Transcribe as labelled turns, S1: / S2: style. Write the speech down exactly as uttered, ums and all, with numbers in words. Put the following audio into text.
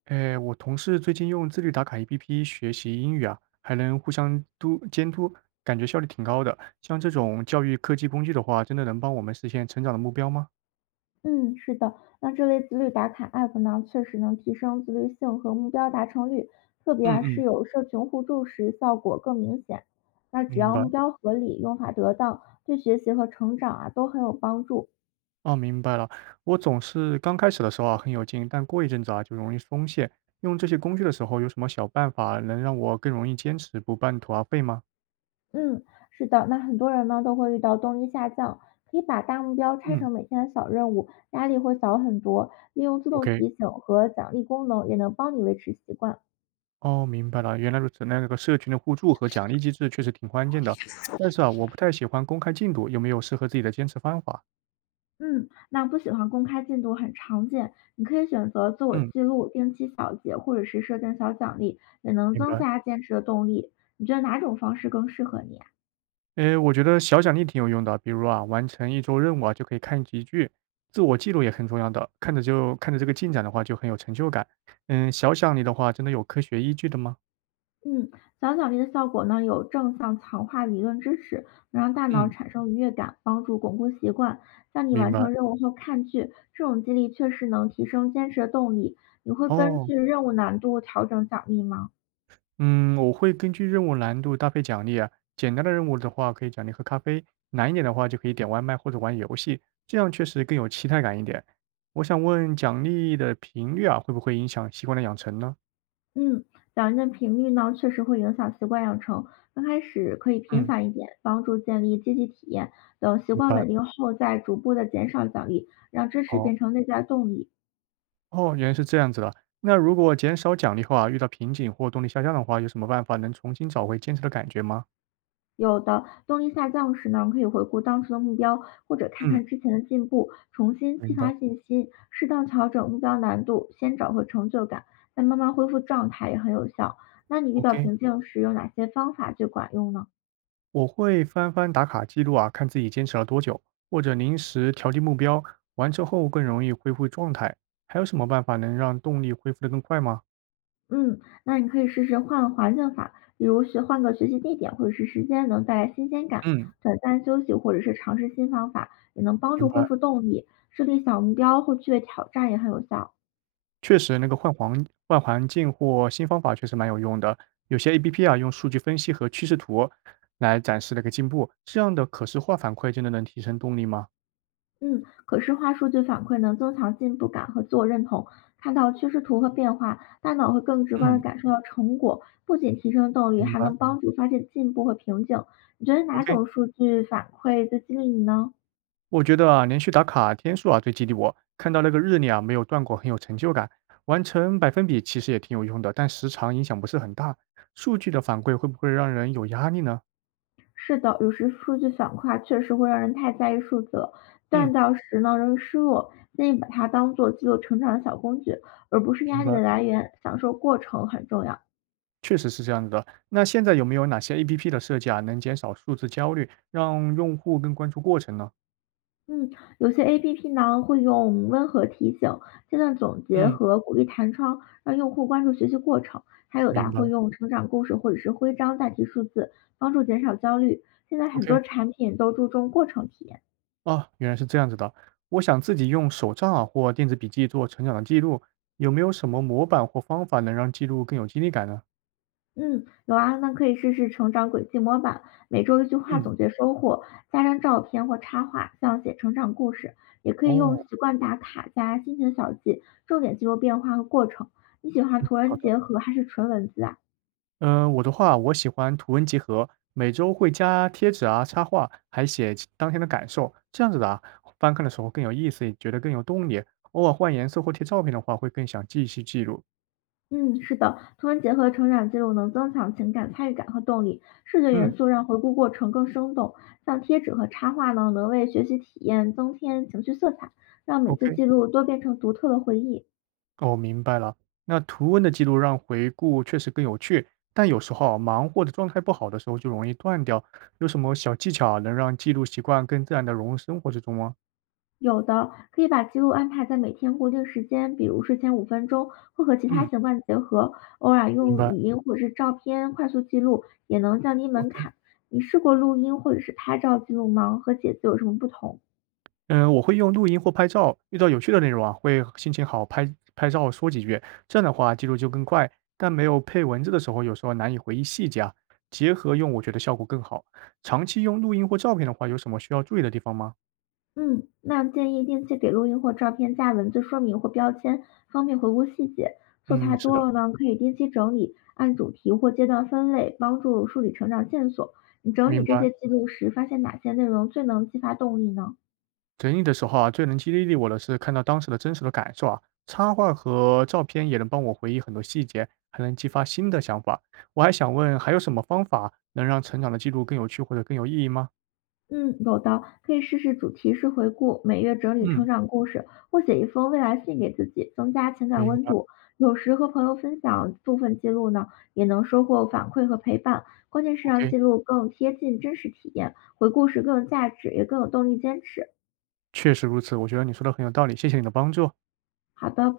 S1: 诶，我同事最近用自律打卡 A P P 学习英语啊，还能互相督监督，感觉效率挺高的。像这种教育科技工具的话，真的能帮我们实现成长的目标吗？
S2: 嗯，是的，那这类自律打卡 app 呢，确实能提升自律性和目标达成率，特别
S1: 嗯
S2: 啊是
S1: 嗯，
S2: 有社群互助时效果更明显。那只
S1: 明
S2: 要
S1: 白，
S2: 目标合理，用法得当，对学习和成长啊都很有帮助。
S1: 哦，明白了。我总是刚开始的时候啊很有劲，但过一阵子啊就容易松懈。用这些工具的时候，有什么小办法能让我更容易坚持，不半途而废吗？
S2: 嗯，是的，那很多人呢都会遇到动力下降，可以把大目标拆
S1: 嗯
S2: 成每天的小任务，压力会小很多。利用自动
S1: ，OK。
S2: 提醒和奖励功能也能帮你维持习惯。
S1: 哦，明白了，原来如此。那个社群的互助和奖励机制确实挺关键的，但是啊，我不太喜欢公开进度，有没有适合自己的坚持方法？
S2: 嗯，那不喜欢公开进度很常见，你可以选择自我
S1: 嗯，
S2: 记录、定期小结，或者是设定小奖励，也能
S1: 明
S2: 增
S1: 白。
S2: 加坚持的动力。你觉得哪种方式更适合你啊？
S1: 诶，我觉得小奖励挺有用的，比如啊，完成一周任务啊，就可以看几句，自我记录也很重要的，看着就看着这个进展的话，就很有成就感。嗯，小奖励的话，真的有科学依据的吗？
S2: 嗯，小奖励的效果呢，有正向强化理论支持，能让大脑
S1: 嗯，
S2: 产生愉悦感，帮助巩固习惯。像你
S1: 明
S2: 完成
S1: 白。
S2: 任务后看剧，这种激励确实能提升坚持的动力。你会根
S1: 哦。
S2: 据任务难度调整奖励吗？
S1: 嗯，我会根据任务难度搭配奖励啊。简单的任务的话，可以奖励喝咖啡；难一点的话，就可以点外卖或者玩游戏，这样确实更有期待感一点。我想问，奖励的频率啊，会不会影响习惯的养成呢？
S2: 嗯，奖励的频率呢，确实会影响习惯养成。刚开始可以频
S1: 嗯，
S2: 繁一点，帮助建立积极体验。等习
S1: 明
S2: 惯
S1: 白。
S2: 稳定后，再逐步的减少奖励，让支持变
S1: 好，
S2: 成内在动力。
S1: 哦，原来是这样子的。那如果减少奖励后啊，遇到瓶颈或动力下降的话，有什么办法能重新找回坚持的感觉吗？
S2: 有的动力下降时呢，可以回顾当初的目标，或者看
S1: 嗯，
S2: 看之前的进步，重新激
S1: 明白。
S2: 发信心，适当调整目标难度，先找回成就感，再慢慢恢复状态也很有效。那你遇到
S1: OK。
S2: 瓶颈时，有哪些方法最管用呢？
S1: 我会翻翻打卡记录啊，看自己坚持了多久，或者临时调低目标，完成后更容易恢复状态。还有什么办法能让动力恢复得更快吗？
S2: 嗯，那你可以试试换环境法，比如学换个学习地点或者是时间，能带来新鲜感；
S1: 嗯，
S2: 短暂休息或者是尝试新方法，也能帮
S1: 明
S2: 助恢
S1: 白，
S2: 复动力。设立小目标或趣味挑战也很有效。
S1: 确实那个换环换环境或新方法确实蛮有用的。有些 A P P 啊，用数据分析和趋势图来展示那个进步，这样的可视化反馈真的能提升动力吗？
S2: 嗯，可视化数据反馈能增强进步感和自我认同，看到趋势图和变化，大脑会更直观的
S1: 嗯，
S2: 感受到成果，不仅提升动力，
S1: 明
S2: 还
S1: 白
S2: 能帮助发现进步和瓶颈。你觉得哪
S1: ，OK。
S2: 种数据反馈最激励你呢？
S1: 我觉得啊，连续打卡天数啊最激励我。看到那个日历啊没有断过，很有成就感。完成百分比其实也挺有用的，但时长影响不是很大。数据的反馈会不会让人有压力呢？
S2: 是的，有时数据反馈啊确实会让人太在意数字了，
S1: 嗯，
S2: 但到时呢容易失落。建议把它当做记录成长的小工具，而不是
S1: 明
S2: 压力的
S1: 白，
S2: 来源。享受过程很重要。
S1: 确实是这样子的。那现在有没有哪些 A P P 的设计啊能减少数字焦虑，让用户更关注过程呢？
S2: 嗯，有些 A P P 呢会用温和提醒、阶段总结
S1: 嗯，
S2: 和鼓励弹窗，让用户关注学习过程。还有的
S1: 明
S2: 啊会
S1: 白。
S2: 用成长故事或者是徽章代替数字，帮助减少焦虑。现在很
S1: OK，
S2: 多产品都注重过程体验。
S1: 啊，原来是这样子的。我想自己用手账啊或电子笔记做成长的记录，有没有什么模板或方法能让记录更有激励感呢？
S2: 嗯，有啊，那可以试试成长轨迹模板，每周一句话
S1: 嗯，
S2: 总结收获，加张照片或插画，像写成长故事，也可以用
S1: 哦。
S2: 习惯打卡加心情小记，重点记录变化和过程。你喜欢图
S1: 好
S2: 文
S1: 的，
S2: 结合还是纯文字啊？
S1: 嗯，我的话，我喜欢图文结合，每周会加贴纸啊、插画，还写其当天的感受，这样子的啊，翻看的时候更有意思，也觉得更有动力。偶尔换颜色或贴照片的话，会更想继续记录。
S2: 嗯，是的，图文结合成长记录能增强情感参与感和动力，视觉
S1: 嗯
S2: 元素让回顾过程更生动，像贴纸和插画呢，能为学习体验增添情绪色彩，让每次
S1: ，OK，
S2: 记录都变成独特的回忆。
S1: 哦，明白了。那图文的记录让回顾确实更有趣，但有时候啊忙或者状态不好的时候就容易断掉。有什么小技巧啊能让记录习惯更自然的融入生活之中吗？
S2: 有的，可以把记录安排在每天固定时间，比如睡前五分钟，或和其他
S1: 嗯，
S2: 习惯结合，偶尔
S1: 明
S2: 用
S1: 白。
S2: 语音或者是照片快速记录，也能降低门
S1: OK。
S2: 槛。你试过录音或者是拍照记录吗？和写字有什么不同？
S1: 嗯，我会用录音或拍照，遇到有趣的内容啊，会心情好拍拍照说几句，这样的话记录就更快。但没有配文字的时候，有时候难以回忆细节啊，结合用我觉得效果更好。长期用录音或照片的话，有什么需要注意的地方吗？
S2: 嗯，那建议定期给录音或照片加文字说明或标签，方便回顾细节。素
S1: 嗯，
S2: 材
S1: 是
S2: 多
S1: 的，
S2: 了呢，可以定期整理，按主题或阶段分类，帮助梳理成长线索。你整理
S1: 明
S2: 这
S1: 白。
S2: 些记录时，发现哪些内容最能激发动力呢？
S1: 整理的时候啊，最能激励我的是看到当时的真实的感受啊，插画和照片也能帮我回忆很多细节，还能激发新的想法。我还想问，还有什么方法能让成长的记录更有趣或者更有意义吗？
S2: 嗯，有的，可以试试主题式回顾，每月整理
S1: 嗯，
S2: 成长故事，或写一封未来信给自己，增加情感
S1: 明
S2: 温
S1: 白。
S2: 度。有时和朋友分享部分记录呢，也能收获反馈和陪伴。关键是让
S1: OK。
S2: 记录更贴近真实体验，回顾时更有价值，也更有动力坚持。
S1: 确实如此，我觉得你说的很有道理，谢谢你的帮助。
S2: 好的，